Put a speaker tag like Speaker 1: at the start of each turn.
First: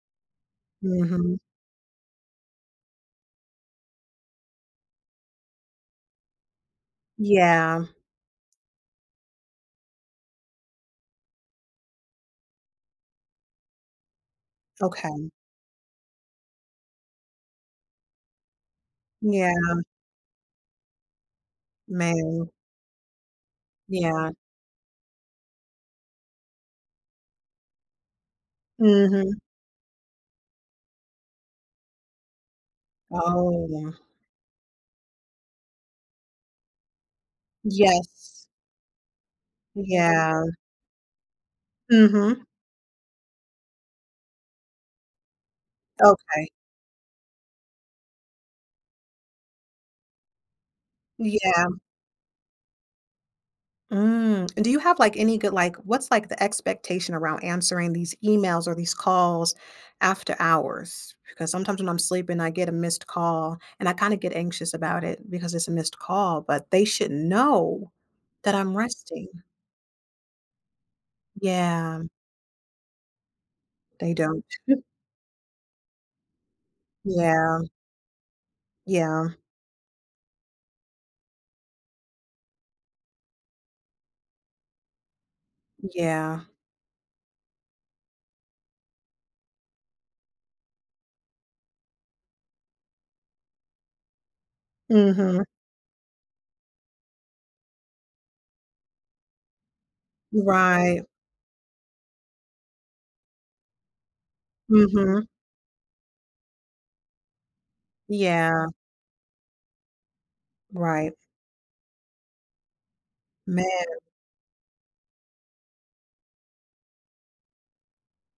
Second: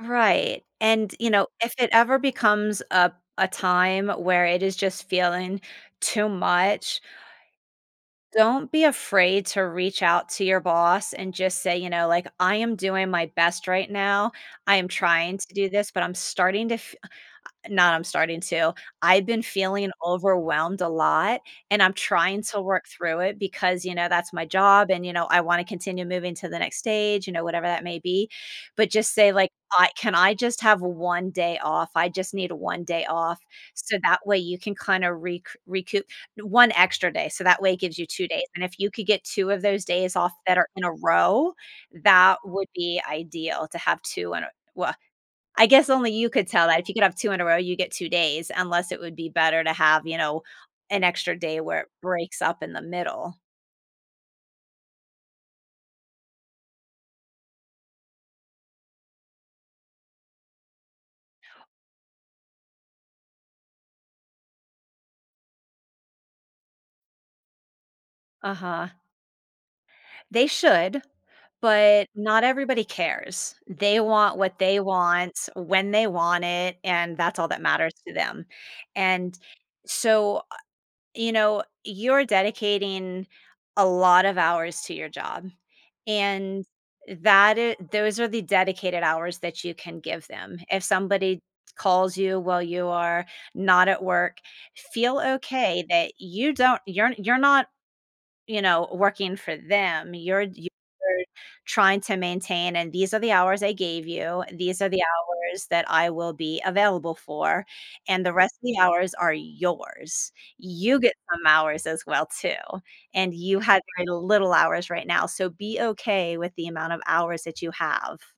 Speaker 1: Right, and, you
Speaker 2: Mhm.
Speaker 1: know, if it ever becomes a a time where it is just feeling too much
Speaker 2: Yeah.
Speaker 1: don't be afraid to reach out to your boss and just say, you know, like, "I am doing my best right now. I am
Speaker 2: Okay.
Speaker 1: trying to do this, but I'm starting to f not I'm starting to I've been
Speaker 2: Yeah.
Speaker 1: feeling overwhelmed a lot, and I'm trying
Speaker 2: Man.
Speaker 1: to work through it because, you know,
Speaker 2: Yeah.
Speaker 1: that's my job, and, you know, I wanna continue moving to the next stage, you know, whatever that may be." But, just say,
Speaker 2: Mhm.
Speaker 1: like, "I Can I just have 1 day off? I just need 1 day off."
Speaker 2: Oh, yeah.
Speaker 1: So, that way you can kinda rec recoup 1 extra day, so that way it gives you 2 days,
Speaker 2: Yes.
Speaker 1: and if you could get 2 of those days off
Speaker 2: Yeah.
Speaker 1: that are in a row, that
Speaker 2: Mhm.
Speaker 1: would be ideal to have 2 in a well, I guess only you could
Speaker 2: Okay.
Speaker 1: tell that. If you could have 2 in a row, you'd get 2 days, unless it would be better to have, you know, an extra day
Speaker 2: Yeah.
Speaker 1: where it breaks up in the middle.
Speaker 2: Mm, do you have, like, any good like, what's, like, the expectation around answering these emails or these calls after hours? Because sometimes when I'm sleeping, I get a missed call, and I kinda get anxious about it because it's a missed call, but they should know that I'm
Speaker 1: Uh-huh.
Speaker 2: resting.
Speaker 1: They should,
Speaker 2: Yeah.
Speaker 1: but not everybody cares. They
Speaker 2: They
Speaker 1: want
Speaker 2: don't.
Speaker 1: what they want, when they want it, and that's all
Speaker 2: Yeah.
Speaker 1: that matters to them,
Speaker 2: Yeah.
Speaker 1: and so, uh, you know, you're dedicating a lot of hours to your job.
Speaker 2: Yeah.
Speaker 1: And, that i those are the dedicated hours that you can give them. If somebody calls you while you are not at work, feel
Speaker 2: Mhm.
Speaker 1: okay that you don't you're you're not, you know, working for them. You're you're
Speaker 2: Right.
Speaker 1: trying to maintain, and these are the hours I gave you, "These are the
Speaker 2: Mhm.
Speaker 1: hours that I will be available for," and the rest of
Speaker 2: Yeah.
Speaker 1: the hours are yours. You get
Speaker 2: Right.
Speaker 1: some hours as well, too, and you had
Speaker 2: Man.
Speaker 1: kinda little hours right now, so be okay with the amount of hours that you have.